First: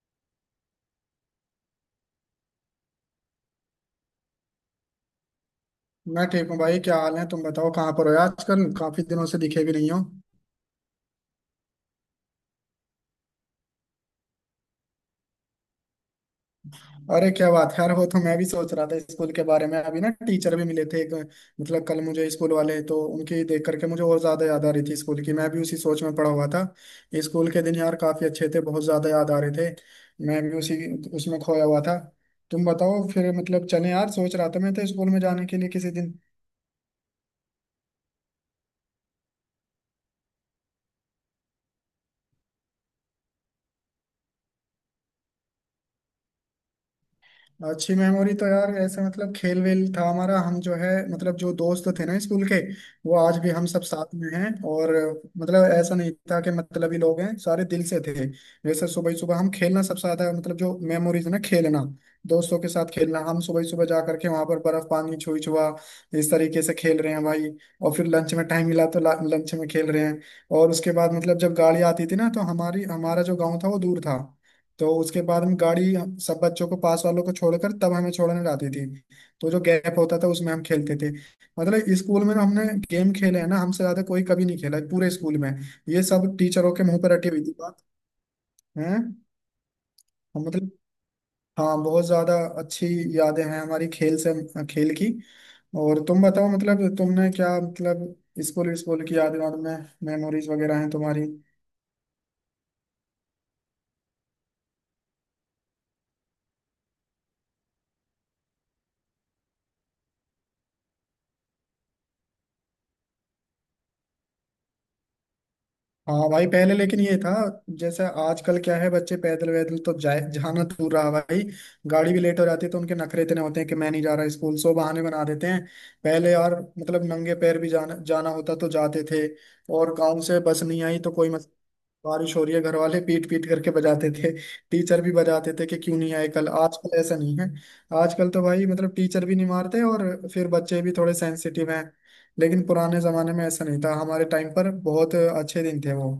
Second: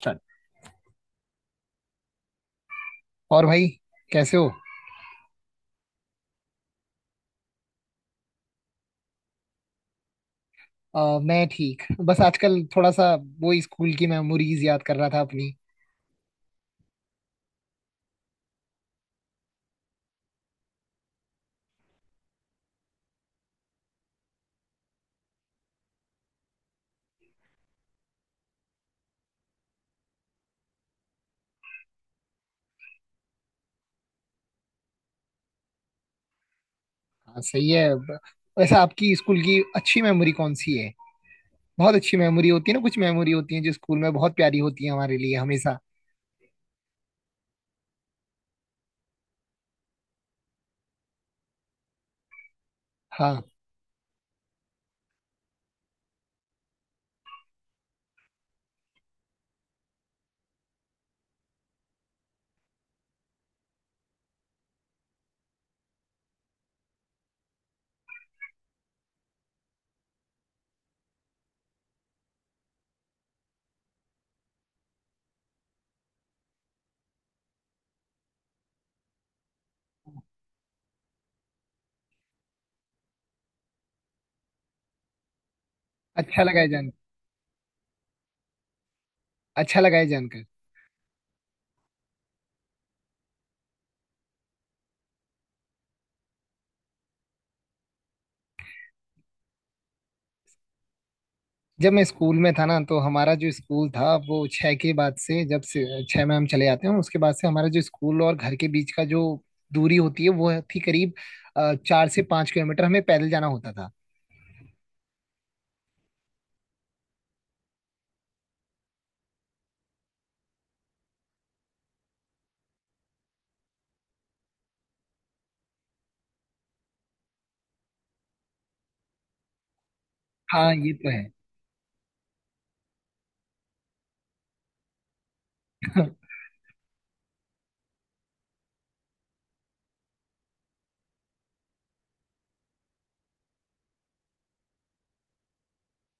चल और भाई कैसे हो। मैं ठीक हूँ भाई। क्या हाल है? तुम बताओ, कहाँ पर हो आजकल? काफी दिनों से दिखे भी नहीं हो। मैं ठीक बस आजकल थोड़ा सा वो ही स्कूल की मेमोरीज याद कर रहा था अपनी। अरे क्या बात है यार, वो तो मैं भी सोच रहा था स्कूल के बारे में। अभी ना टीचर भी मिले थे एक। मतलब कल मुझे स्कूल वाले, तो उनकी देख करके मुझे और ज्यादा याद आ रही थी स्कूल की। मैं भी उसी सोच में पड़ा हुआ था। स्कूल के दिन यार काफी अच्छे थे, बहुत ज्यादा याद आ रहे थे। मैं भी उसी, उसमें खोया हुआ था। तुम बताओ फिर, मतलब चले? यार सोच रहा था मैं तो स्कूल में जाने के लिए किसी दिन। हाँ सही है वैसे आपकी स्कूल की अच्छी मेमोरी कौन सी है? बहुत अच्छी मेमोरी होती है ना, कुछ मेमोरी होती है जो स्कूल में बहुत प्यारी होती है हमारे लिए हमेशा। अच्छी मेमोरी तो यार ऐसे, मतलब खेल वेल था हमारा। हम जो है, मतलब जो दोस्त थे ना स्कूल के, वो आज हाँ। भी हम सब साथ में हैं। और मतलब ऐसा नहीं था कि मतलब ही लोग हैं, सारे दिल से थे। जैसे सुबह सुबह हम खेलना सबसे ज्यादा, मतलब जो मेमोरीज ना, खेलना दोस्तों के साथ। खेलना हम सुबह सुबह जा करके वहां पर, बर्फ पानी छुई छुआ, इस तरीके से खेल रहे हैं भाई। और फिर लंच में टाइम मिला तो लंच में खेल रहे हैं। और उसके बाद, मतलब जब गाड़ी आती थी ना, तो हमारी हमारा जो गाँव था वो दूर था। तो उसके बाद हम गाड़ी, सब बच्चों को पास वालों को छोड़कर तब हमें छोड़ने जाती थी। तो जो गैप होता था उसमें हम खेलते थे। मतलब स्कूल में हमने गेम खेले हैं ना, हमसे ज्यादा कोई कभी नहीं खेला है पूरे स्कूल में। ये सब अच्छा लगा है टीचरों के जान। मुंह पर रटी हुई थी बात। है, अच्छा लगा है जान। मतलब हाँ बहुत ज्यादा अच्छी यादें हैं हमारी, खेल से, खेल की। और तुम बताओ, मतलब तुमने क्या, मतलब स्कूल, स्कूल की यादें और में, मेमोरीज वगैरह हैं तुम्हारी? जब मैं स्कूल में था ना, तो हमारा जो स्कूल था वो छः के बाद से, जब से छः में हम चले जाते हैं उसके बाद से, हमारा जो स्कूल और घर के बीच का जो दूरी होती है वो थी करीब 4 से 5 किलोमीटर, हमें पैदल जाना होता था। हाँ भाई पहले लेकिन ये था, जैसे आजकल क्या है, बच्चे पैदल वैदल तो जाए, जाना दूर रहा भाई। गाड़ी भी लेट हो जाती है तो उनके नखरे इतने होते हैं कि मैं नहीं जा रहा स्कूल, सो बहाने बना देते हैं। पहले यार, मतलब नंगे पैर भी जाना जाना होता तो जाते थे। और गाँव से बस हाँ नहीं ये आई तो तो है। कोई मत। बारिश हो रही है घर वाले पीट पीट करके बजाते थे। टीचर भी बजाते थे कि क्यों नहीं आए कल। आजकल ऐसा नहीं है, आजकल तो भाई मतलब टीचर भी नहीं मारते, और फिर बच्चे भी थोड़े सेंसिटिव हैं। लेकिन पुराने जमाने में ऐसा नहीं था, हमारे टाइम पर बहुत अच्छे दिन थे वो।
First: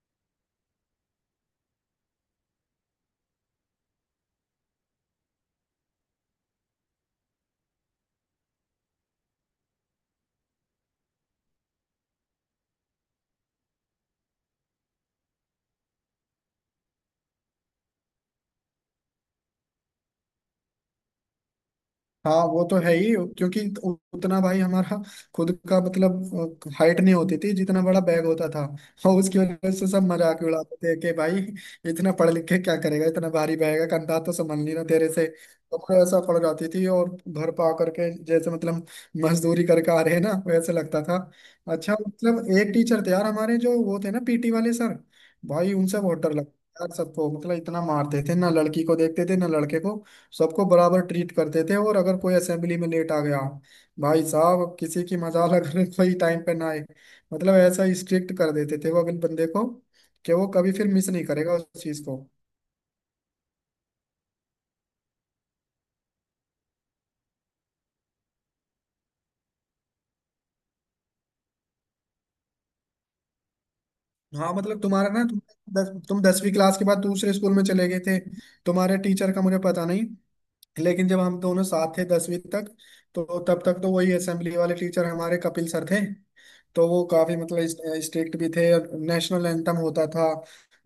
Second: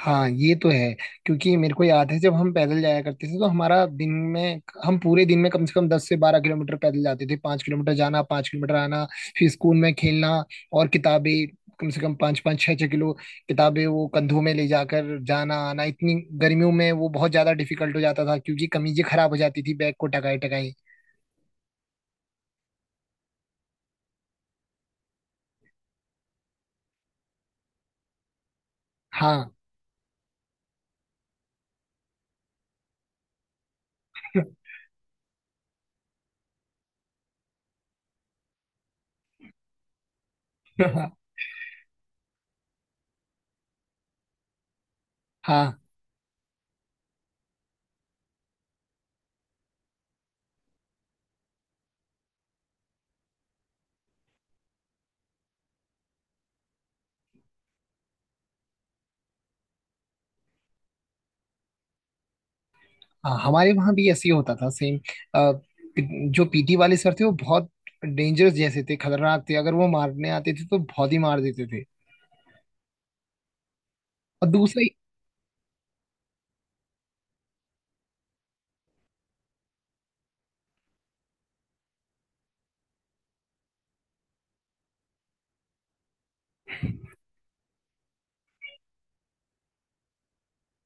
हाँ ये तो है। क्योंकि मेरे को याद है, जब हम पैदल जाया करते थे तो हमारा दिन में, हम पूरे दिन में कम से कम 10 से 12 किलोमीटर पैदल जाते थे। 5 किलोमीटर जाना, 5 किलोमीटर आना, फिर स्कूल में खेलना। और किताबें कम से कम पाँच पाँच छः छः किलो किताबें वो कंधों में ले जाकर जाना आना, इतनी गर्मियों में वो बहुत ज्यादा डिफिकल्ट हो जाता था, क्योंकि कमीजें खराब हो जाती थी बैग को टकाई टकाई। हाँ वो तो है ही, क्योंकि उतना भाई हमारा खुद का मतलब हाइट नहीं होती थी, जितना बड़ा बैग होता था। और उसकी हाँ वजह से सब मजाक उड़ाते थे कि भाई इतना पढ़ लिख के क्या करेगा, इतना भारी बैग है कंधा तो संभल नहीं रहा तेरे से। तो मुझे ऐसा पड़ जाती थी, और घर पे आकर के जैसे मतलब मजदूरी करके आ रहे हैं ना, वैसे लगता था। अच्छा, मतलब एक टीचर थे यार हमारे जो वो थे ना, पीटी वाले सर। भाई हाँ। उनसे बहुत डर लगता था यार सबको, मतलब इतना मारते थे ना, लड़की को देखते थे ना लड़के को, सबको बराबर ट्रीट करते थे। और अगर कोई असेंबली में लेट आ गया भाई साहब, किसी की मजाल अगर कोई टाइम पे ना आए। मतलब ऐसा स्ट्रिक्ट कर देते थे वो अपने बंदे को, कि वो कभी फिर मिस नहीं करेगा उस चीज को। हाँ हमारे वहाँ भी ऐसे ही होता था, सेम। जो पीटी वाले सर थे वो बहुत डेंजरस जैसे थे, खतरनाक थे, अगर वो मारने आते थे तो बहुत ही मार देते थे। और हाँ मतलब दूसरा, तुम्हारा ना, तुम तुम दसवीं क्लास के बाद दूसरे स्कूल में चले गए थे। तुम्हारे टीचर का मुझे पता नहीं, लेकिन जब हम दोनों साथ थे दसवीं तक, तो तब तक तो वही असेंबली वाले टीचर हमारे कपिल सर थे। तो वो काफी मतलब स्ट्रिक्ट भी थे, और नेशनल एंथम होता था,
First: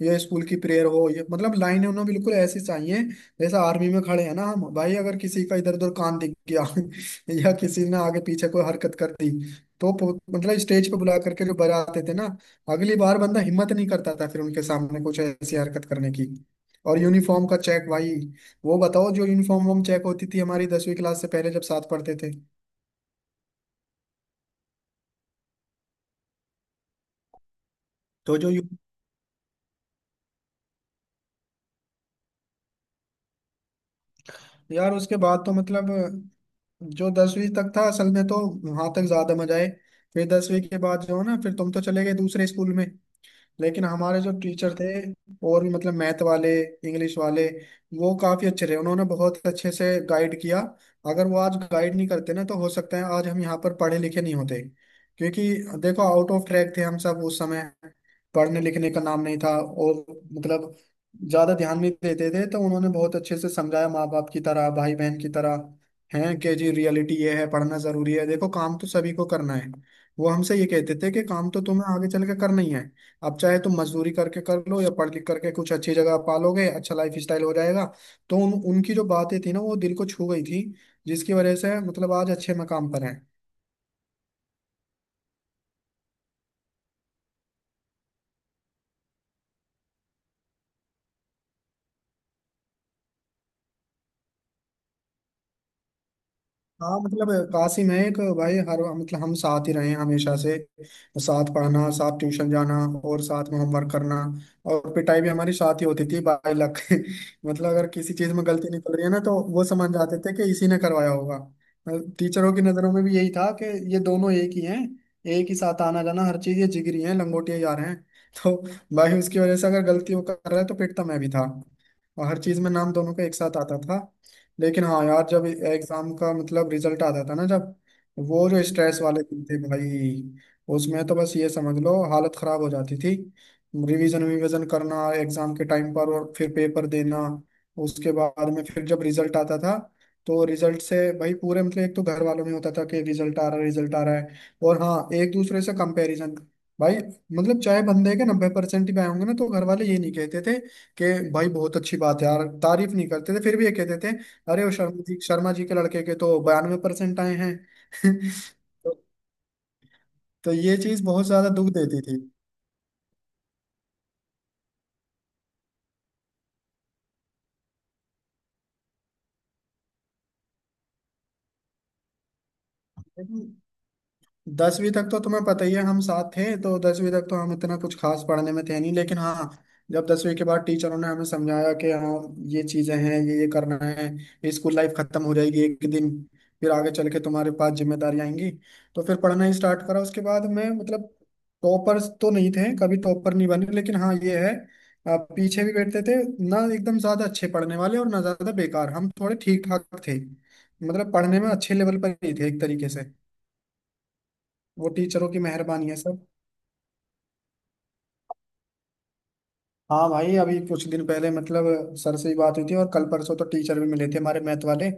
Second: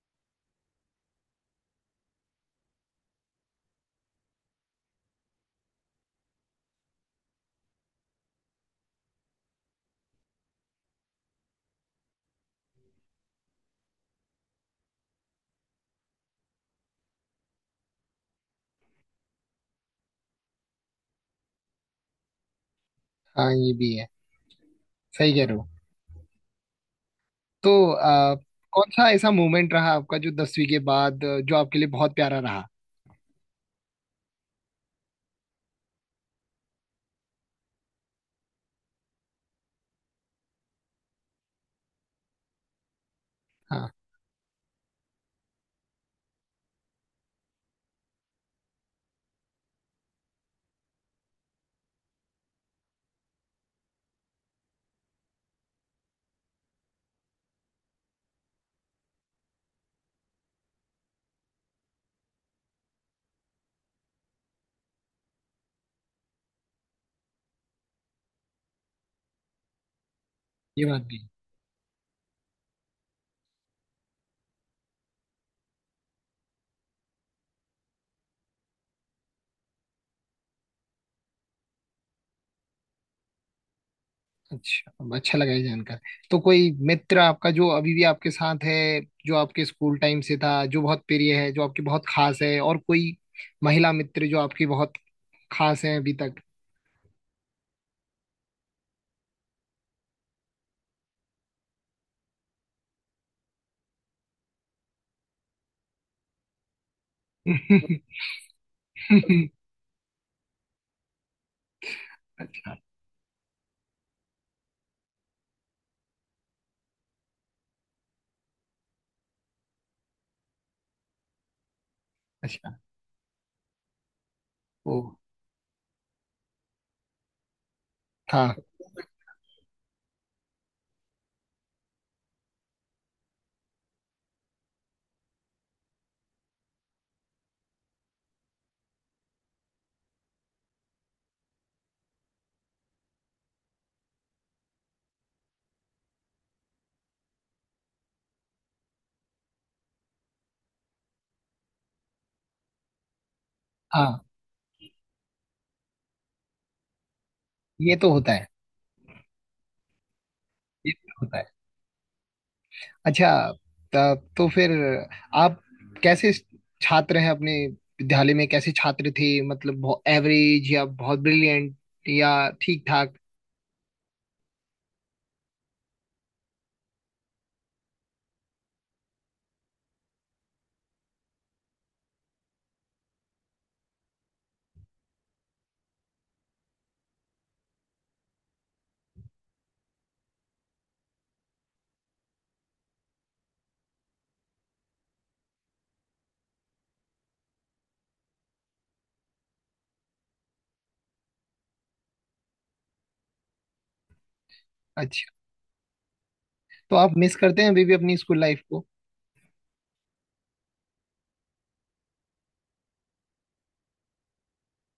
ये स्कूल की प्रेयर हो, ये मतलब लाइनें उन्हें बिल्कुल ऐसी चाहिए जैसे आर्मी में खड़े हैं ना हम भाई। अगर किसी का इधर उधर कान दिख गया या किसी ने आगे पीछे कोई हरकत कर दी, तो मतलब स्टेज पे बुला करके जो बजाते थे ना, अगली बार बंदा हिम्मत नहीं करता था फिर उनके सामने कुछ ऐसी हरकत करने की। और यूनिफॉर्म का चेक भाई, वो बताओ, जो यूनिफॉर्म वॉर्म चेक होती थी हमारी दसवीं क्लास से पहले जब साथ पढ़ते थे। हाँ ये भी है, सही कह रहे हो। तो तो जो कौन सा ऐसा मोमेंट रहा आपका जो दसवीं के बाद, जो आपके लिए बहुत प्यारा रहा? यार उसके बाद तो मतलब जो दसवीं तक था असल में, तो वहां तक ज्यादा मजा आए। फिर दसवीं के बाद जो है ना, फिर तुम तो चले गए दूसरे स्कूल में, लेकिन हाँ हमारे जो टीचर थे, और भी मतलब मैथ वाले, इंग्लिश वाले, वो काफी अच्छे रहे, उन्होंने बहुत अच्छे से गाइड किया। अगर वो आज गाइड नहीं करते ना, तो हो सकता है आज हम यहाँ पर पढ़े लिखे नहीं होते। क्योंकि देखो आउट ऑफ ट्रैक थे हम सब उस समय, पढ़ने लिखने का नाम नहीं था, और मतलब ज्यादा ध्यान नहीं देते थे। तो उन्होंने बहुत अच्छे से समझाया माँ बाप की तरह, भाई बहन की तरह। हैं कि जी रियलिटी ये है, पढ़ना जरूरी है, देखो काम तो सभी को करना है। वो हमसे ये ये कहते बात थे भी कि है। काम तो तुम्हें आगे चल के करना ही है, अब चाहे तुम मजदूरी करके कर लो या पढ़ लिख करके कुछ अच्छी जगह पालोगे, अच्छा लाइफ स्टाइल हो जाएगा। तो उनकी जो बातें थी ना, वो दिल को छू गई थी, जिसकी वजह से मतलब आज अच्छे मकाम पर हैं। अच्छा, अच्छा लगा ये जानकर। तो कोई मित्र आपका जो अभी भी आपके साथ है, जो आपके स्कूल टाइम से था, जो बहुत प्रिय है, जो आपकी बहुत खास है? और कोई महिला मित्र जो आपकी बहुत खास है अभी तक? हाँ मतलब कासिम है एक भाई, हर मतलब हम साथ ही रहे हैं हमेशा से। साथ पढ़ना, साथ ट्यूशन जाना, और साथ में होमवर्क करना। और पिटाई भी हमारी साथ ही होती थी बाई लक मतलब अगर किसी चीज में गलती निकल रही है ना, तो वो समझ जाते थे कि इसी ने करवाया होगा। टीचरों की अच्छा। नजरों में भी यही था कि ये दोनों एक ही हैं, एक ही साथ आना जाना, हर चीज, ये जिगरी हैं, लंगोटिया जा रहे हैं तो भाई उसकी वजह से अगर गलती वो कर रहा है तो पिटता मैं भी था, और हर चीज में अच्छा। नाम दोनों का एक साथ आता था। लेकिन ओ। हाँ यार जब एग्जाम का मतलब रिजल्ट आता था ना, जब वो हाँ। जो स्ट्रेस वाले दिन थे भाई, उसमें तो बस ये समझ लो हालत खराब हो जाती थी। रिवीजन रिवीजन करना एग्जाम के टाइम पर, और फिर पेपर देना। उसके बाद में फिर जब रिजल्ट आता था, तो रिजल्ट से भाई पूरे, मतलब एक तो घर वालों में होता था कि रिजल्ट आ रहा है, रिजल्ट आ रहा है। और हाँ एक दूसरे से कंपैरिजन भाई। मतलब चाहे बंदे के नब्बे परसेंट भी आए होंगे ना, तो घर वाले ये नहीं कहते थे कि भाई बहुत अच्छी बात है यार, तारीफ नहीं करते थे, फिर भी ये कहते थे हाँ अरे वो शर्मा जी, शर्मा जी के लड़के के तो बयानवे परसेंट आए हैं। ये तो होता है। तो, तो ये ये चीज तो बहुत होता है। ज्यादा दुख देती थी। अच्छा। तब तो फिर आप कैसे छात्र हैं अपने विद्यालय में, कैसे छात्र थे? मतलब एवरेज या बहुत ब्रिलियंट, या ठीक ठाक? लेकिन दसवीं तक तो तुम्हें पता ही है हम साथ थे, तो दसवीं तक तो हम इतना कुछ खास पढ़ने में थे नहीं। लेकिन हाँ जब दसवीं के बाद टीचरों ने हमें समझाया कि हाँ, ये चीजें हैं, ये करना है, स्कूल लाइफ खत्म हो जाएगी एक दिन, फिर आगे चल के तुम्हारे पास जिम्मेदारी आएंगी। तो फिर पढ़ना ही स्टार्ट करा उसके बाद। मैं मतलब टॉपर्स तो नहीं थे, कभी टॉपर नहीं बने, लेकिन हाँ ये है, पीछे भी बैठते थे, ना एकदम ज्यादा अच्छे पढ़ने वाले और ना ज्यादा बेकार, हम थोड़े ठीक ठाक थे। मतलब पढ़ने में अच्छे लेवल पर ही थे एक तरीके से। वो अच्छा। टीचरों की मेहरबानी है सर। तो आप मिस करते हैं अभी भी अपनी स्कूल लाइफ को? हाँ भाई अभी कुछ दिन पहले मतलब सर से ही बात हुई थी, और कल परसों तो टीचर भी मिले थे हमारे मैथ वाले।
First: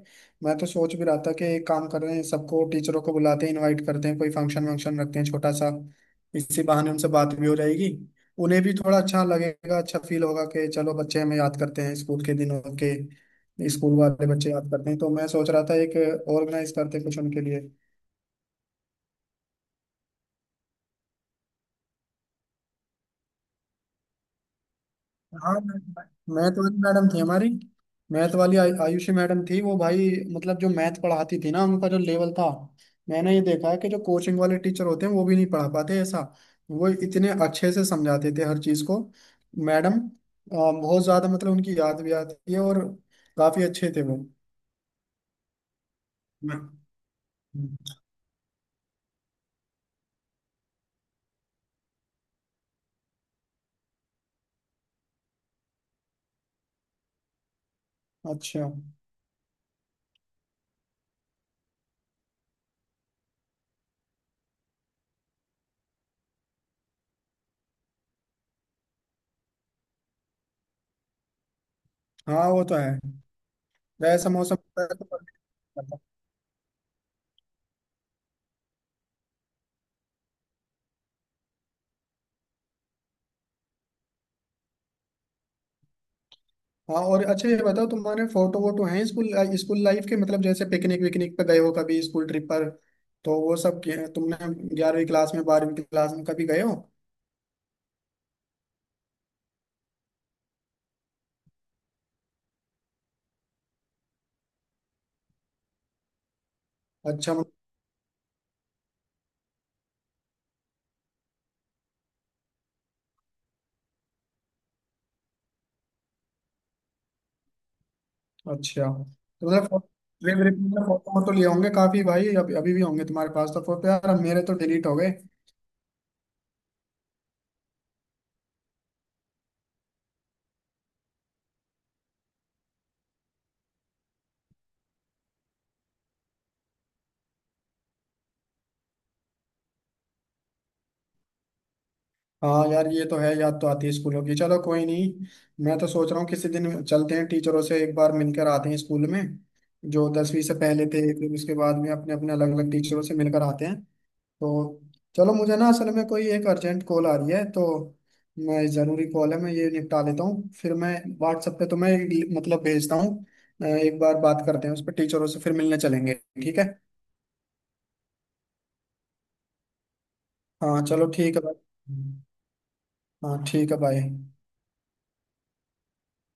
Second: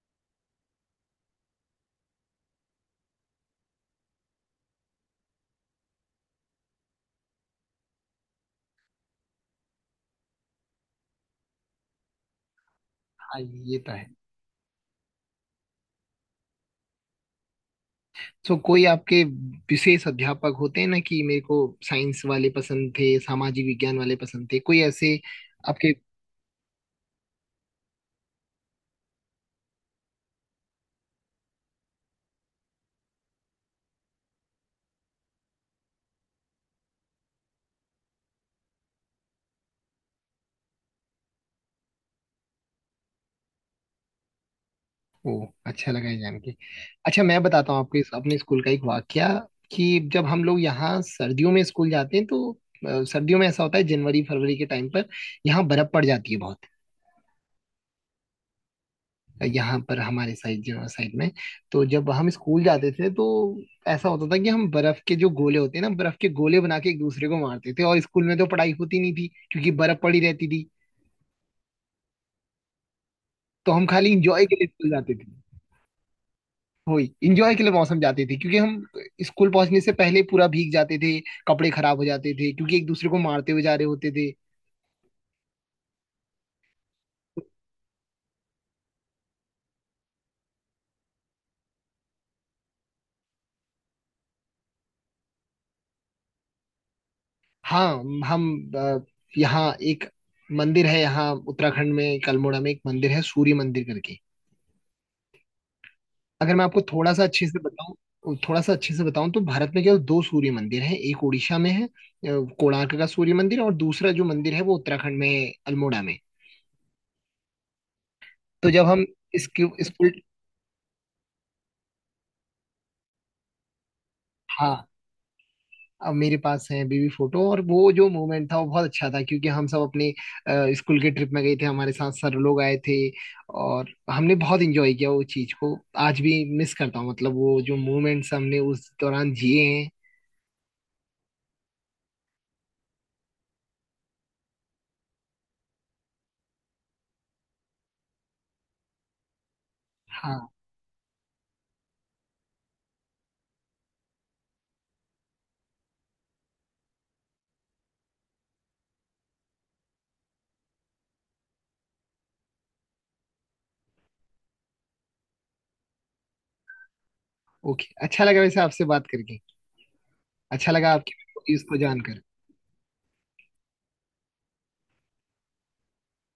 मैं तो सोच भी रहा था कि एक काम कर रहे हैं, सबको टीचरों को बुलाते हैं, इनवाइट करते हैं, कोई फंक्शन वंक्शन रखते हैं छोटा सा। इसी बहाने उनसे बात भी हो जाएगी, उन्हें भी थोड़ा अच्छा लगेगा, अच्छा फील होगा कि चलो बच्चे हमें याद करते हैं, स्कूल के दिनों हाँ के ये तो स्कूल है। वाले बच्चे याद करते हैं। तो मैं सोच रहा था एक ऑर्गेनाइज करते कुछ उनके लिए। सो कोई आपके विशेष अध्यापक होते हैं ना, कि मेरे को साइंस वाले पसंद थे, सामाजिक विज्ञान वाले पसंद थे, कोई ऐसे हाँ आपके? मैथ वाली मैडम थी हमारी, मैथ वाली आयुषी मैडम थी वो भाई। मतलब जो मैथ पढ़ाती थी ना, उनका जो लेवल था, मैंने ये देखा है कि जो कोचिंग वाले टीचर होते हैं वो भी नहीं पढ़ा पाते ऐसा। वो इतने अच्छे से समझाते थे हर चीज को। मैडम बहुत ज्यादा, मतलब उनकी याद भी आती है, और काफी अच्छे थे वो। ओ, अच्छा लगा ये जान के। मैं- अच्छा, मैं बताता हूँ आपको इस अपने स्कूल का एक वाकया कि जब हम लोग यहाँ सर्दियों में स्कूल जाते हैं, तो सर्दियों में ऐसा होता है, जनवरी फरवरी के टाइम पर यहाँ बर्फ पड़ जाती है बहुत। अच्छा। यहाँ पर हमारे साइड साइड में। तो जब हम स्कूल जाते थे तो ऐसा होता था कि हम बर्फ के जो गोले होते हैं ना, बर्फ के गोले बना के एक दूसरे को मारते थे। और स्कूल में तो पढ़ाई होती नहीं थी, क्योंकि बर्फ पड़ी रहती थी। हाँ वो तो है, तो हम खाली वैसा इंजॉय के मौसम लिए होता स्कूल है तो जाते पढ़ थे। नहीं पाता। वही इंजॉय के लिए मौसम जाते थे, क्योंकि हम स्कूल पहुंचने से पहले पूरा भीग जाते थे, कपड़े खराब हो जाते थे, क्योंकि एक दूसरे को मारते हुए जा रहे होते थे। हाँ और अच्छा ये बताओ, तुम्हारे फोटो वोटो हैं स्कूल, स्कूल लाइफ के, मतलब जैसे पिकनिक विकनिक पे गए हो कभी स्कूल ट्रिप पर, तो वो सब तुमने ग्यारहवीं क्लास में, बारहवीं क्लास में कभी गए हो? हाँ, हम यहाँ एक मंदिर है, यहाँ उत्तराखंड में अल्मोड़ा में एक मंदिर है सूर्य मंदिर करके। अगर मैं आपको थोड़ा सा अच्छा। अच्छे से बताऊं, थोड़ा सा अच्छे से बताऊं, तो भारत में केवल दो सूर्य मंदिर हैं। एक उड़ीसा में है, कोणार्क का सूर्य मंदिर, और दूसरा जो मंदिर है वो उत्तराखंड में है, अल्मोड़ा में। तो अच्छा जब हम तो मतलब इसके स्कूल, ट्रिप ट्रिप में फोटो वोटो लिए होंगे काफी भाई, अभी अभी भी होंगे तुम्हारे पास? तो फोटो यार अब मेरे तो हाँ, डिलीट हो गए। अब मेरे पास है बेबी फोटो, और वो जो मोमेंट था वो बहुत अच्छा था, क्योंकि हम सब अपने स्कूल के ट्रिप में गए थे, हमारे साथ सर लोग आए थे, और हमने बहुत एंजॉय किया वो चीज को। आज भी मिस करता हूँ, मतलब वो जो मोमेंट्स हमने उस दौरान जिए हैं। हाँ यार ये तो है, याद तो आती है स्कूलों की। चलो कोई नहीं, मैं तो सोच रहा हूँ किसी दिन चलते हैं, टीचरों से एक बार मिलकर आते हैं स्कूल में जो दसवीं हाँ। से पहले थे, फिर उसके बाद में अपने अपने अलग अलग टीचरों से मिलकर आते हैं। तो चलो, मुझे ना असल में कोई एक अर्जेंट कॉल आ रही है तो, मैं ज़रूरी कॉल है, मैं ये निपटा लेता हूँ, फिर मैं व्हाट्सएप पे तुम्हें एक मतलब भेजता हूँ। एक बार बात करते हैं उस पर, टीचरों से फिर मिलने चलेंगे, ठीक है? ओके, अच्छा लगा वैसे आपसे बात करके। अच्छा हाँ लगा चलो ठीक है आपकी भाई। इसको जानकर। हाँ ठीक है भाई।